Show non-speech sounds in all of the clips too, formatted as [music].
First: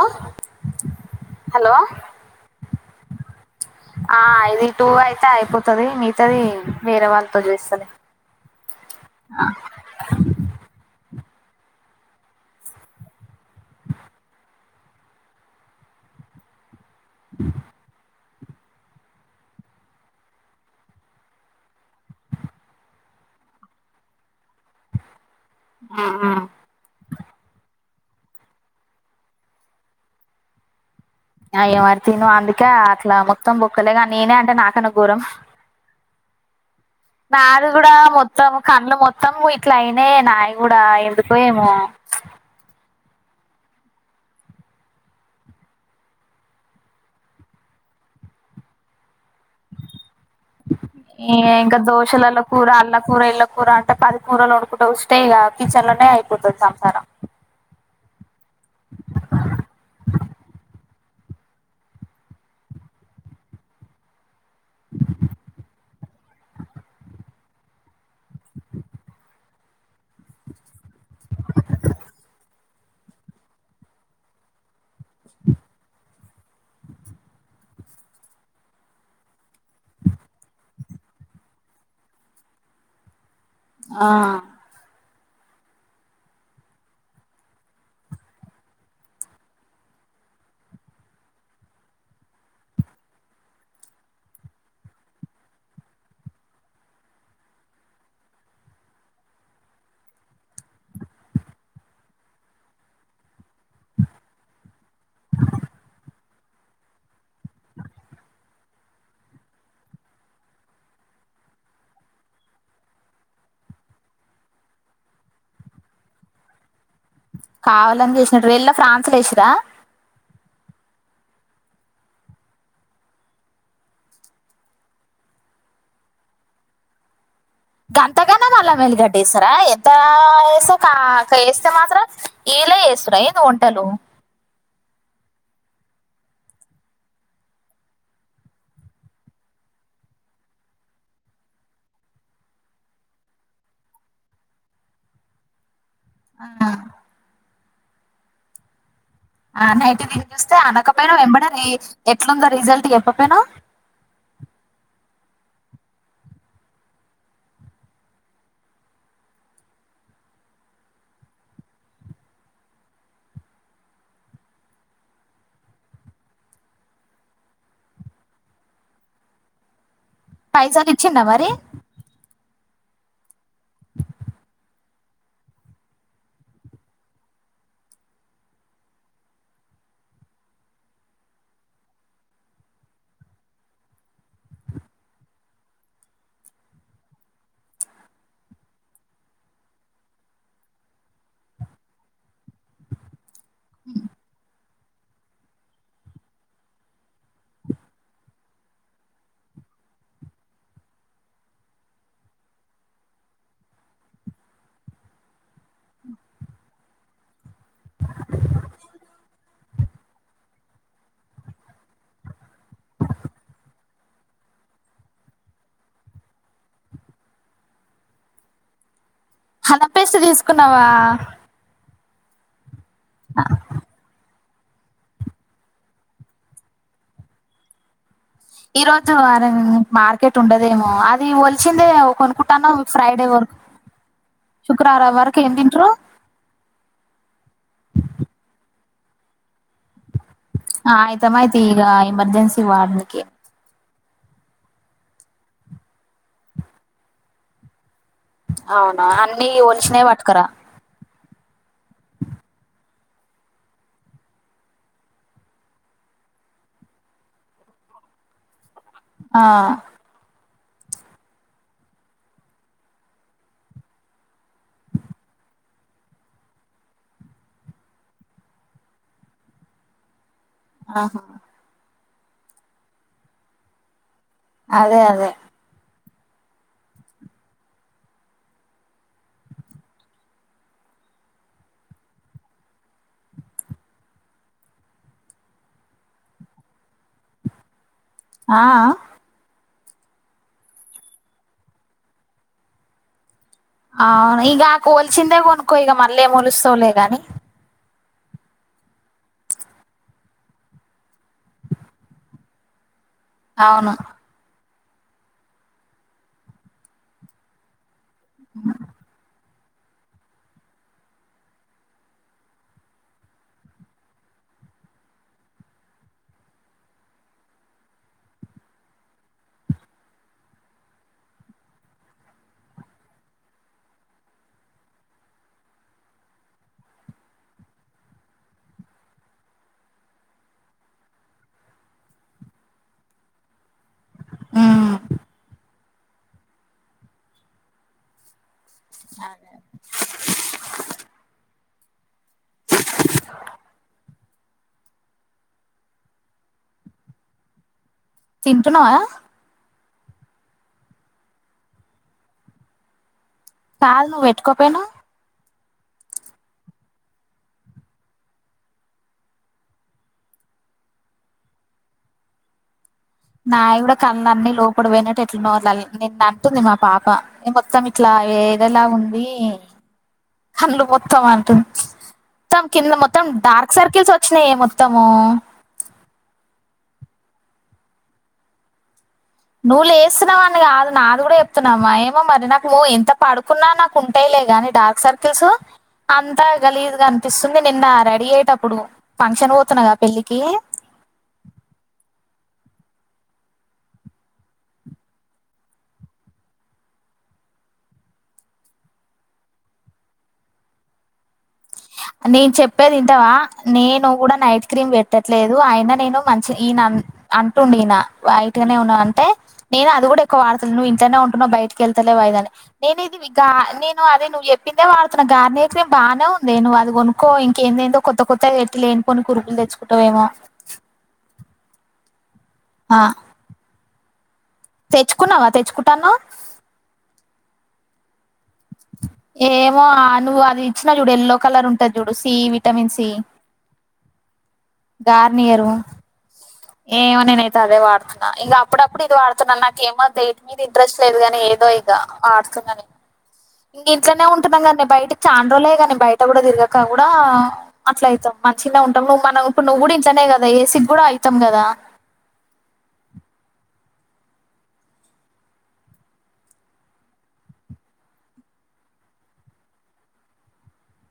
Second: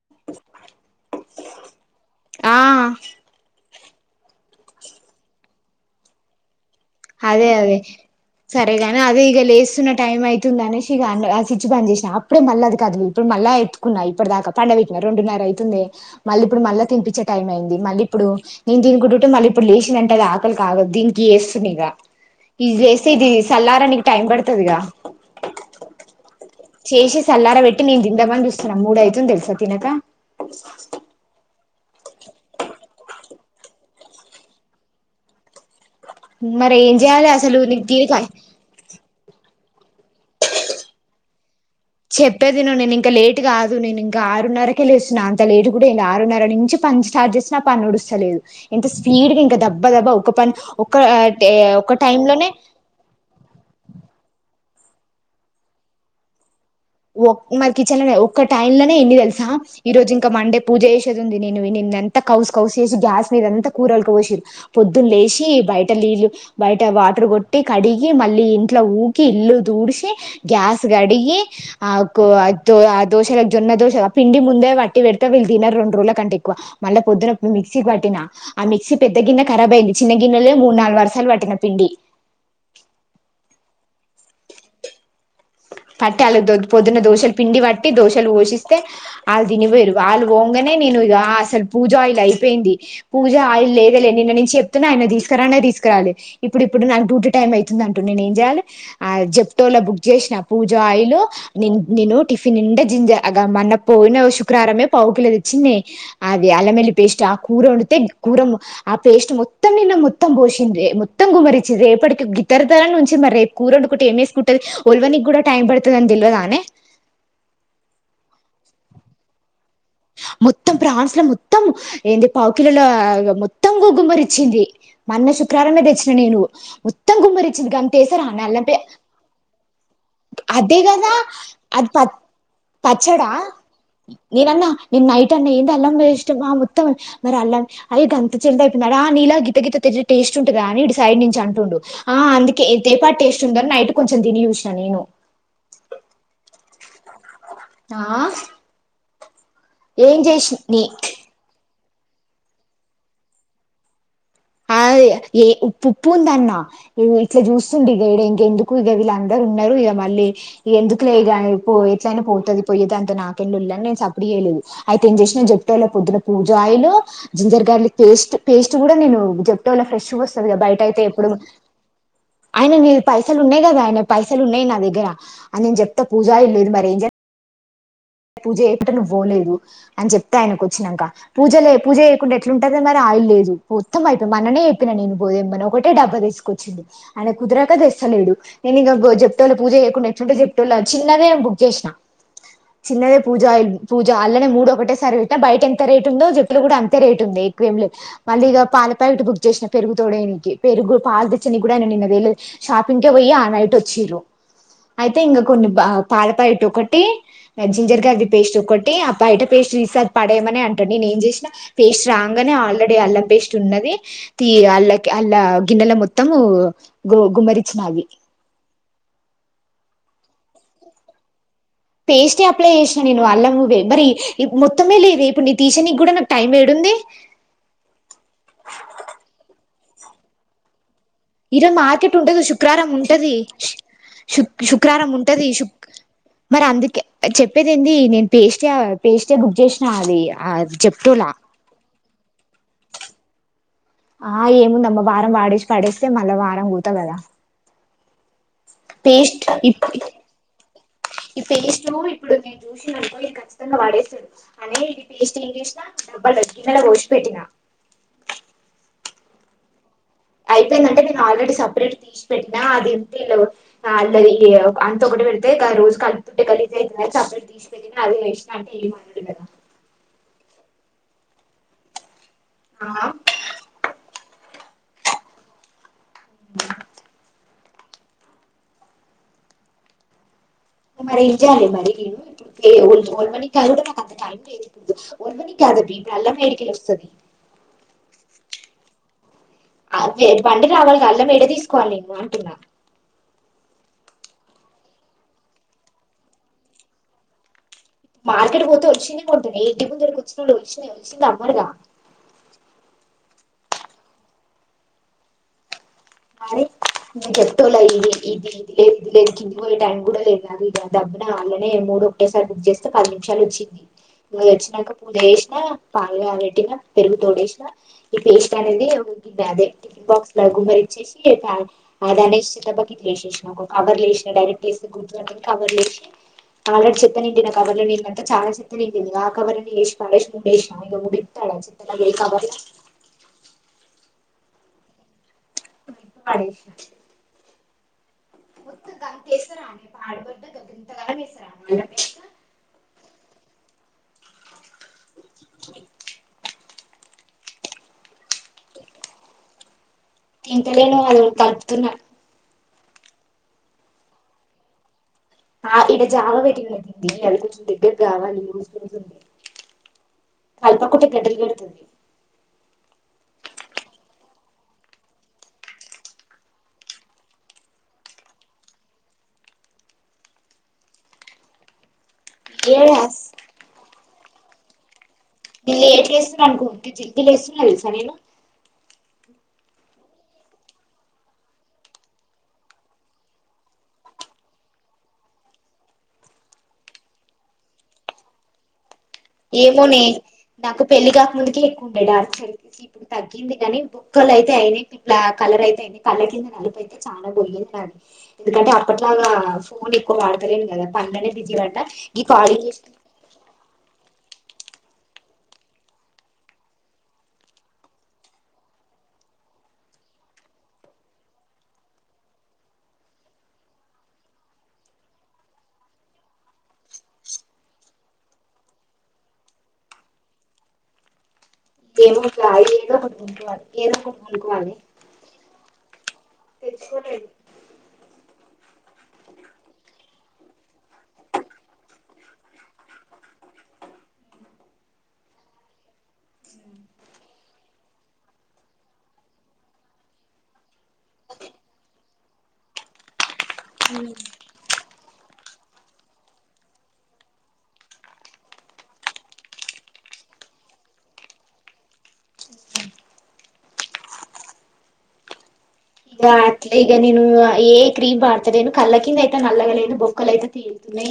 ఆ హలో ఆ ఆ [unintelligible] టూ అయితే అయిపోతుది మిగతాది వేరే వాళ్ళతో అదే అదే చేస్తలే సరేగాని అదే ఇక లేస్తున్న టైమ్ అయితుంది అనేేష్ఇగ ఆ సిట్ పని చేసినా అప్పుడే మళ్ళది కాదు ఇప్పుడు మళ్ళా ఎత్తుకున్నాయి ఇప్పుడు దాకా పండగ పెట్న రెండున్నర అయితుంది మళ్ళీ ఇప్పుడు మళ తిపించే టైం అయింది మళ్ళీ ఇప్పుడు నేను తికుంటుంటే మళ్ళీ ఇప్పుడు లేచినంట అది ఆకలి కాదు దీనికి ఇది చేస్తే ఇది సల్లారానికినికి టైం పడుతుదిగా ఆ ఆ [unintelligible] నా మూడు ఐతుంది తెల్సా తినక ను్వు అందుకే అట్లా మొత్తం బొక్కలేగా నేనే అంటే నాకన్న గోరం మరి ఏం చేయాలి అసలు నాది నీకు కూడ తీరిక మొత్తం కళ్ళు మొత్తం ఇట్లయినే నాయి కూడ ఎందుకో ఏ చెప్పేది ఇను ఇంక లేట్ కాదు నేను ఇం ఆరున్నరకే లేేస్తున్నా అంత లేట్టు కూడా ఇ ఆరున్నర నుంచి పని స్టార్ట్ చేసిన [unintelligible] లే లేదు ఇంత స్పీడ్ గ ఈ ఇంకా ఒక టైమ్ దోశలలో లోనే కూర అల్ల కూర ఇల్ల కూర అంటే పది కూరలుడు స్టే కిచన్ లోనే అయిపోతది [unintelligible] [unintelligible] ఒక్క టైమ్ లోనే ఇన్ని తెలుసా ఈ రోజు ఇంకా మండే పూజ చేసేది ఉంది నేను నిన్న అంతా కౌసు కౌసు గ్యాస్ మీద అంత కూర పోసిరు పొద్దున్న లేసి బయట నీళ్లు బయట వాటర్ కొట్టి కడిగి మళ్ళీ ఇంట్లో ఊకి ఇల్లు తూడిసి గ్యాస్ గడిగి ఆ ఆ దోశలకు జొన్న దోశ పిండి ముందే వట్టి పెడితే వీళ్ళు తినారు రెండు రోజుల కంటే ఎక్కువ మళ్ళా పొద్దున్న మిక్సీకి పట్టినా ఆ మిక్సీ పెద్ద గిన్నె కరాబ్ అయింది చిన్న గిన్నెలో మూడు నాలుగు వరుసలు పట్టిన పిండి ఆ [inaudible] పట్టి వాళ్ళ పొద్దున్న దోశలు పిండి పట్టి దోశలు పోషిస్తే వాళ్ళ తినిపోయారు వాళ్ళు పోగానే నేను అసలు పూజ ఆయిల్ అయిపోయింది పూజ ఆయిల్ లేదలే నిన్న నుంచి చెప్తున్నా ఆయన తీసుకురానే తీసుకురా ఇప్పుప్పుడు నాకు డ్యూటీ టైం అవుతుంది అంటుండు నేనేం చేయాలే జప్టోల్ల బు చేసిన పూజ ఆయిలు ని నేను టిఫిన్ నిండే జింజ మన్న పోయిన శుక్రవారమే పావుకిలో తెచ్చిన్నే అది అల్లం ఎల్లి పేస్ట్ ఆ కూర వండితే కూర ఆ పేస్ట్ మొత్తం నిన్న మొత్తం పోసిందే మొత్తం గుమ్మరిచ్చి రేపటికి గిత్తత్త నాన్న ఉంచి మరి రేపు కూర వండుకుంటే ఏమేసుకుంటుది వోల్వనికి కూడా టైమ్ పడుతదని తెలవదానే కావాలని చేసినట్ ఏళ్ళ ఫ్రాన్స్ల ఏసిర్రా మొత్తం ప్రాన్స్ల మొత్తం ఏంది పావుకిలోల మొత్తం గుమ్మరిచ్చింది మన శుక్రవారంమే తెచ్చిన నేను మొత్తం గుమ్మరిఇచ్చింది గంతేస్తారని గంతగానే అల్లం నల్ల పే ఎల్లిగడ్డ వేస్తారా ఎంత వేస్తే అదే కా గదా క- వేస్తే అది ప మాత్రం ఏలే వేస్తురా పచ్చడా ఏంది వంటలు నేనన్నా నేను నైట్ అన్న ఏంది అల్లం ఇష్టం ఆ మొత్తం మరి అల్లం అయి గంత చల్ అయిపోయిందా రా ఆ నీలా గిత్త గిత్త టేస్ట్ ఉంటదా అని ఇటు సైడ్ నుంచి అంటుడు ఆ అందుకే ఏ పాటి టేస్ట్ ఉందఅని నైటు కొంచెం తిని చు నేను ఆ ఆ ఆ నైట్ ఏం తిని చూస్తే చేసిన నీ అనకపోయినా ఎంబడే ఎట్లుందో రిజల్ట్ చెప్పపోయినావు ఆ ఏ ఉప్పు ఉప్పు ఉందన్న ఇట్లా చూస్తుంది ఇగా ఇంకా ఇంకెందుకు ఇగా వీళ్ళందరూ ఉన్నారు ఇగ మళ్ళీ ఎందుకు లేగాని ఎట్లయినా పోతది పోయే దాంతో నాకేం లొల్లి అని నేను సప్పుడు చేయలేదు అయితే ఏం చేసిన జప్టాల పొద్ననా పూజ oil ginger garlic paste paste కూడా నేను జఫ్టోలో ఫ్రెష్గా వస్తుంది కదా బయట పైసలు అయితే ఇచ్చిందా ఎప్పుడు మరి ఆయన నే పైసలు ఉన్నాయి కదా ఆయన పైసలు ఉన్నాయి నా దగ్గర అ నేను చెప్తా పూజా ఆయిల్ లేదు మరి ఏం చె పూజ చెయ్యకుంటే నువ్వు పోలేవు అని చెప్తే ఆయనకు వచ్చినంక పూజలు పూజ చేయకుంటే ఎట్లుంటంది మరి లేదు మొత్తం అయిపోయి మొన్ననే చెప్పిన నేను పోదేమని ఒకటే డబ్బా తీసుకొచ్చిండు ఆయనకు కుదరక తెస్తాల లేడు నేను ఇగా జప్టోల పూజ చేయకుండా ఎట్లుంట జప్టోలా చిన్నదే బుక్ చేసిన [inaudible] చిన్నదే పూజ ఆయిల్ పూజ అలానే మూడు సర్విట్ల బయట ఎంత రేట్ ఉందో జట్లు కూడా అంతే రేట్ ఉంది ఎక్కువ ఏం లేదు మళ్ళీ ఇగా పాల ప్యాకెట్ బుక్ చేసిన పెరుగు తోడయ్యనీకి పెరుగు పాలు తెచ్చని కూడా నిన్న తేలేదు షాపింగ్కే పోయి ఆ నైట్ వచ్చిర్రు అయితే ఇంగా కొన్ని బ పాల ప్యాకెట్ ఒకటి జింజర్ గార్లిక్ పేస్ట్ ఒకట్టి ఆ బయట పేస్ట్ చూస్తే పడేమని అంటాడు నేనేం చేసిన పేస్ట్ రాగానే ఆల్రెడీ అల్లం పేస్ట్ ఉన్నది అల్ అల్లా గిన్నెల మొత్తంమ్ గుమ్మరిచ్చిన అవి అల్లం పేస్టు తీసుకున్నవా పేస్టె అప్లై చేసినా నేను అల్ల్వే మరి మొత్తమే లేదే ఇప్పుడు ని తీశానికి కూడా నాకు టైం ఏడుంది ఈ రోజు వారం మార్కెట్ ఉండదేమో అది ఈరోజు ఒలిచిందే మార్కెట్ ఉంటది కొనుక్కుంటాను శుక్రారం ఫ్రైడే ఉంటది వరకు శు శుక్రారం శుక్రవారం వరకు ఉంటది ఏం తింటారు మరి అందుకే చెప్పేది ఏంది నేను పేస్టే వేస్తే బుక్ చేసినదిగా ఆ ఆయతమ్మాయితే ఈగ ఎమర్జెన్సీ వార్డుకి ఆ ఏముందమ్మ వారం వాడిసి పడేస్తే మళ్ళా వారం కూతా కదా అవునా పేస్ట్ అన్ని ఈ ఒలిచినవి పట్టుకురా పేస్ట్ ఇప్పుడు [unintelligible] వాడేస్తాడు అనే ఇది పేస్ట్ ఏం చేసినా డబ్బలుల గిన్నెల పోసిప పెట్టినా ఆ అయిపోయిందంటే నేను ఆల్రెడీ సపరేట్ తీసి పెట్టినా అదేంటి ఇ అళ్ళ అంత కూడాటిళ్ళ అయితే ఇ రోజు కలిపుట్ట కలిలీజ అవుతుందిన్నారు చప్పలిలు తీసుకెళ్ళిన అదిేసినా అంటే ఏమి అన్నాడు కదా ఆహా ఆ అదే అదే [inaudible] మరి ఏం చేయాలి మరి నేను ఇప్పుడు మనీ కాదు కూడా మాకు అంత టైం లే మ కా [unintelligible] ఆ బండి రావాలి కళ్ళ వేడే తీసుకోవాలిేను అంటున్నా అవును ఇక కోల్చిందే కొనుక్క ఇక మళ్ళీమలుస్తోలే గాని మార్కెట్కి పోతే వచ్చినయి కొంటుంది ఎయింటి ముందు కూరనప్పుడు వచ్చినాయి వచ్చిందిమ్మడుదా అవును మ న చెప్తల ఇది ఇది ఇది లే దలేకి పోయే టైం కూడా లేదు కాదు ఇ దడబ్బన అళ్ళనే మూడు ఒకేసారి బుక్ చేస్తే పది నిమిషాలు వచ్చింది ఇ వచ్చినాక పూజ చేసినా పాలు పెట్టిన పెరుగు తోడ వేసినా ఈ పేస్ట్ అనేది టిఫిన్ బాక్స్ లాగ మరి కవర్ డైరెక్ట్ గుర్తు కవర్ లేసి [unintelligible] ఆల్రెడీ చెప్ప నిండి నా కవర్లు నీలాంత తా చాల చెత్త నిండింది ఆ కవర్ని వేేూ వేసిిన ఇడి ఇస్త వే కాబర ఆ సడి [inaudible] [unintelligible] తింటున్నావా? తిన్తలేను అది తపుతున్నా కాదు నువ్వు పెట్టుకోపోయినువ్ ఆ ఇక్కడ జామ పెటి అయితుంది అది కొంచెం దగ్గర కావాలి రోజు రోజు ఉంది కల్ప కుట గెడలు గడుతుంది నాయ కూడా కూడా కళ్ళల అన్ని లోపడు పోయినట్టు ఎట్లా నో నిన్ను అంటుంది మా పాప మొత్తం ఇట్లా ఏదలా ఉంది కళ్ళు హ స్తాం అంటుంది మొత్తం ఏ కింద మొత్తం డార్క్ సర్కిల్స్ వచ్చినాయ మొత్తము లేట్ లేసినం వస్తున్నారు అనుకో జి లే వేస్తున్నా తెలుసా నేను నువ్వు లేస్తున్నావ అని కాదు నాది కూడా చెప్తున్నామా ఏమో మరి నాకు నువ్వు ఎంత పడుకున్నా నాకు ఉంటే గాని డార్క్ సర్కిల్స్ అంతా గలీజుగా అనిపిస్తుంది నిన్న రెడీ అయ్యేటప్పుడు ఫంక్షన్ పోతున్నాగా ఏమోనే పెళ్ళికి నాకు పెళ్లి కాకముందుక ఎక్కువ ఉండే డాన్ల్ ఇ ఇప్పుడు తగ్గింది గాని బుక్కలు అయితే అయినాయి ఇట్లా కలర్ అయితే అయినా కళ కింద నలుపుైతే చాలా పోయింది. ఎందుకంటే అప్పట్లాగా ఫోన్ ఎక్కువ వాడతలేను కదా పనునే బిజీ పడ్డా ఈ నేను కాలింగ్ చేసి చెప్పేది ఇంటవా నేను కూడా నైట్ క్రీమ్ పెట్టట్లేదు అయిన నేను మంచి ఈయన అంటుం ఈయన వైట్గానే ఉన్నాంటే నేను అది కూడా ఎక్కువ వాడతా నువ్వు ఇంట్లనే నెట్ ఉంటున్నావు బయటికిళ్తా వాయిదని నేనే ఇది నే అదే నువ్ చె [inaudible] నేను అది కొనుక్క ఇంకేనదేందో దో కొత్త కొత్త ఎట్టి లేనిపోని కురుకులు తెచ్చుకుంటావేమో [inaudible] ఆ [unintelligible] తెచ్చుకున్నావా తెచ్చుకుంటానవు తెచ్చుకుంట ఏమో నువ్వు అది ఇచ్చిన చూడు యేల్లో కలర్ ఉంటది చూడు సి విటమిన్ సి [inaudible] గార్నియర్ ఏమో నేనైతే అదే వాడుతున్నా ఇంక అప్పుడప్పుడు ఇది వాడుతున్నాను నాకేమేటి మీద ఇంట్రెస్ట్ లేదు గాని ఏదో ఇక ఆడుతుంద ఇంక ఇంట్లోనే ఉంటునా కడా బయటి చాండ్రోలే కా గాని బయట కూడా తిరగక కూడా అట్లా అవుతాం మంచిగా ఉంటాం నువ్వు మనం ఇప్పుడు నువ్వు కూడా ఇట్లానే కదా ఏసి కూడా అయితాం కదా ఇగా అట్లే ఈక నేను ఏ క్రీమ్ వాడతలేను కళ్ళ కింద అయితా నల్లగలయింది బొక్కలు అయితే తతుంది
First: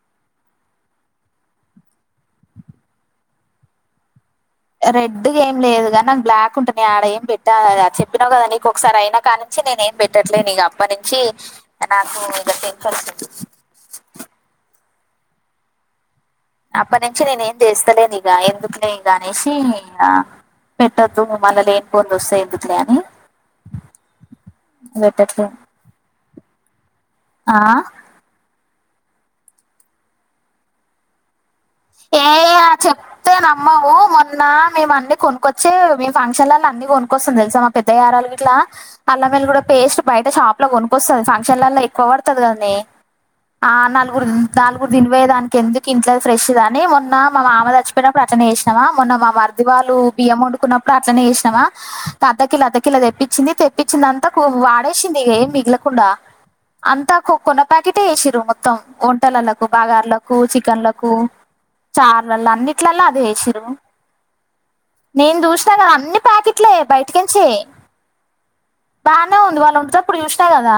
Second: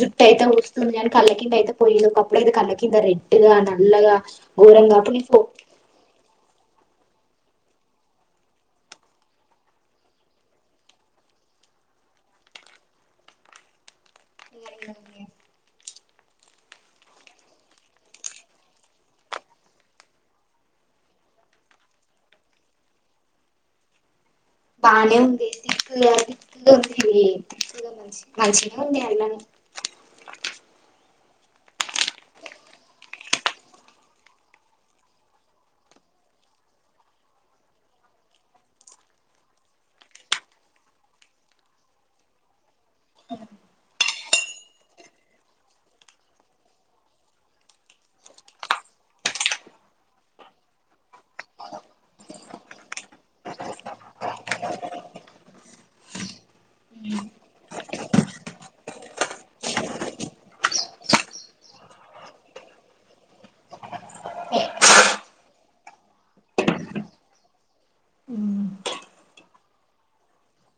జుట్టు అయితే వస్తుంది అని కళ్ళ కింద అయితే పోయిను ఒకప్పుడ అయితే కళ్ళ కింద రెడ్గా నల్లగా ఘోరంగా అప్పుడు రెడ్ గా నేను ఏం లేదుగానీ నాకు బ్లాక్ ఉంటు నే ఆడ ఏం పెట్టా చెప్పినావు కదా నీకు ఒకసారి అయినా కా నుంచి నేను ఏం పెట్టట్లేదు ఇగ అప్పటి నుంచి నాకు [unintelligible] అప్పటినుంచి నేను ఏం చేస్తలేను ఇక ఎందుకులే ఇగ అనేసి ఆ పెట్టొద్దు మల్ల లేని పొంది వస్తయి ఎందుకులే అని బానే ఉంది పెట్టట్లేదు లో బి ఆ పి ఉంది [unintelligible] మంచిగా [unintelligible] [unintelligible] చెప్తే నమ్మము మొన్న మేము అన్ని కొనుక్కొచ్చి మే ఫంక్షన్లలో అన్ని కొనుక్కొస్తాం తెలుసా పెద్ద ఎరాల ఇట్లా అల్ల మద కూడా పేస్ట్ బయట షాప్ లో కొనుక్కొస్తంది ఫంక్షన్లలా ఎక్కువ పడుతుది కదనే నాలుగురు తిని పోయే దానికి ఎందుకు ఇంట్లో ఫ్రెష్ అని మొన్న మా మామ చచ్చిపోయినప్పుడు అట్లనే కి మొన్న మా మరీది వాళ్ళు బియ్యం వండుకున్నప్పుడు అట్లనే చేసినమా అద్దకిలో అర్ద కిలా తెప్పించింది తెప్పించింది అంతా వాడేసింది ఏం మిగలకుండా అంతా కొన్న ప్యాకెట్లే చేస్తిర్రు మొత్తం వంటలలకు బగార్లకు చికెన్లకు చార్లలో అన్నిట్లలా అదే ఏసిలు నేను చూసినా కదా అన్ని ప్యాకెట్లే బయటికించి బానే ఉంది వాళ్ళు వంటేటప్పుడు చూసిన కదా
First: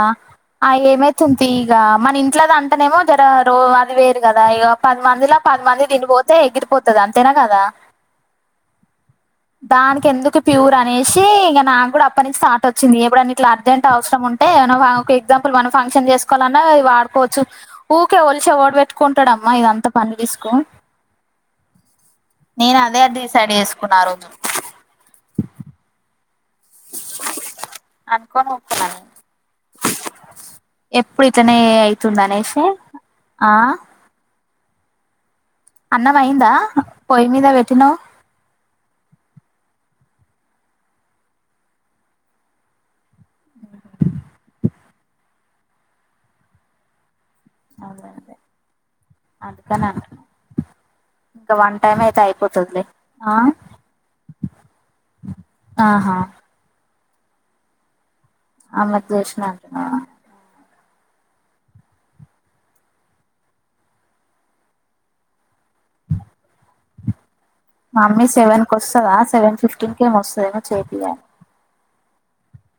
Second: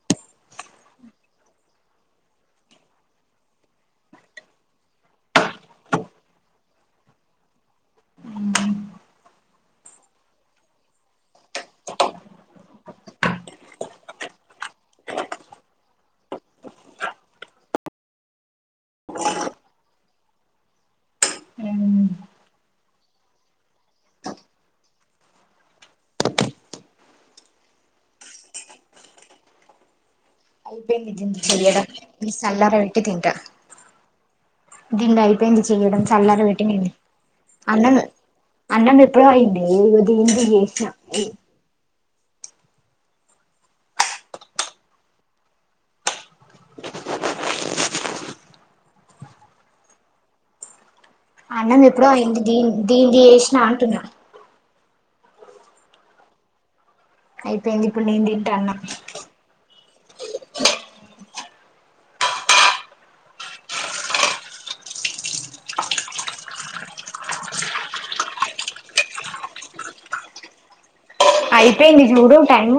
ఆ ఏమైతుంది తీయి ఇక మన ఇంట్లోది అంటనేమో జర రో అది వేరు కదా ఇక పది మందిలా పది మంది దీని పోతే ఎగిరిపోతుది అంతేనా కదా దానికి ఎందుకు ప్యూర్ అనేసి ఇంక నాకు కూడా అప్పటి నుంచి థాట్ వచ్చింది ఏప్పుడన్ని ఇతల అర్జెంట్ అవసరం ఉంటే అంటే ఒక ఎగ్జాంపుల్ మనం ఫంక్షన్ చేసుకోవాలన్నావి వాడుకోవచ్చు ఊకే ఒలిసి ఏవడు పెట్టుకుంటాడు అమ్ ఇదంతా పని తీసుకో అ నేను అదే అ డిసైడ్ చేసుకున్నా ఆరోజు అనుకూని [unintelligible] అయిపోయింది ఎప్పుడు దీన్ని ఇట్లనే చెయ్యడం అవుతుంది ఇది అనేసి చల్లార ఆ గిన్నయి అయిపోయింది చేయడం అన్నం చలర అయిందా పెట్టిన పొయ్యి మీద అన్నం పెట్టినవ్ అన్నం ఎప్పుడో అయింది [unintelligible] అదే అదే అందుకనే అంటున్న ఇంకా వన్ అన్నం టైమ్ ఎప్పుడో అయితే అయింది దీని అయిపోతదిలే దీనిది ఆ చేసిన అంటున్నా ఆహా అయిపోయింది ఇప్పుడు నేను అన్నం ఆమధ్య [unintelligible] అంటనా మమ్మీ సెవెన్ కొస్తదా సెవెన్ ఫిఫ్టీన్ కి ఏమో వస్తదేమో చేపియ్యాలి అయిపోయింది చూడు టైం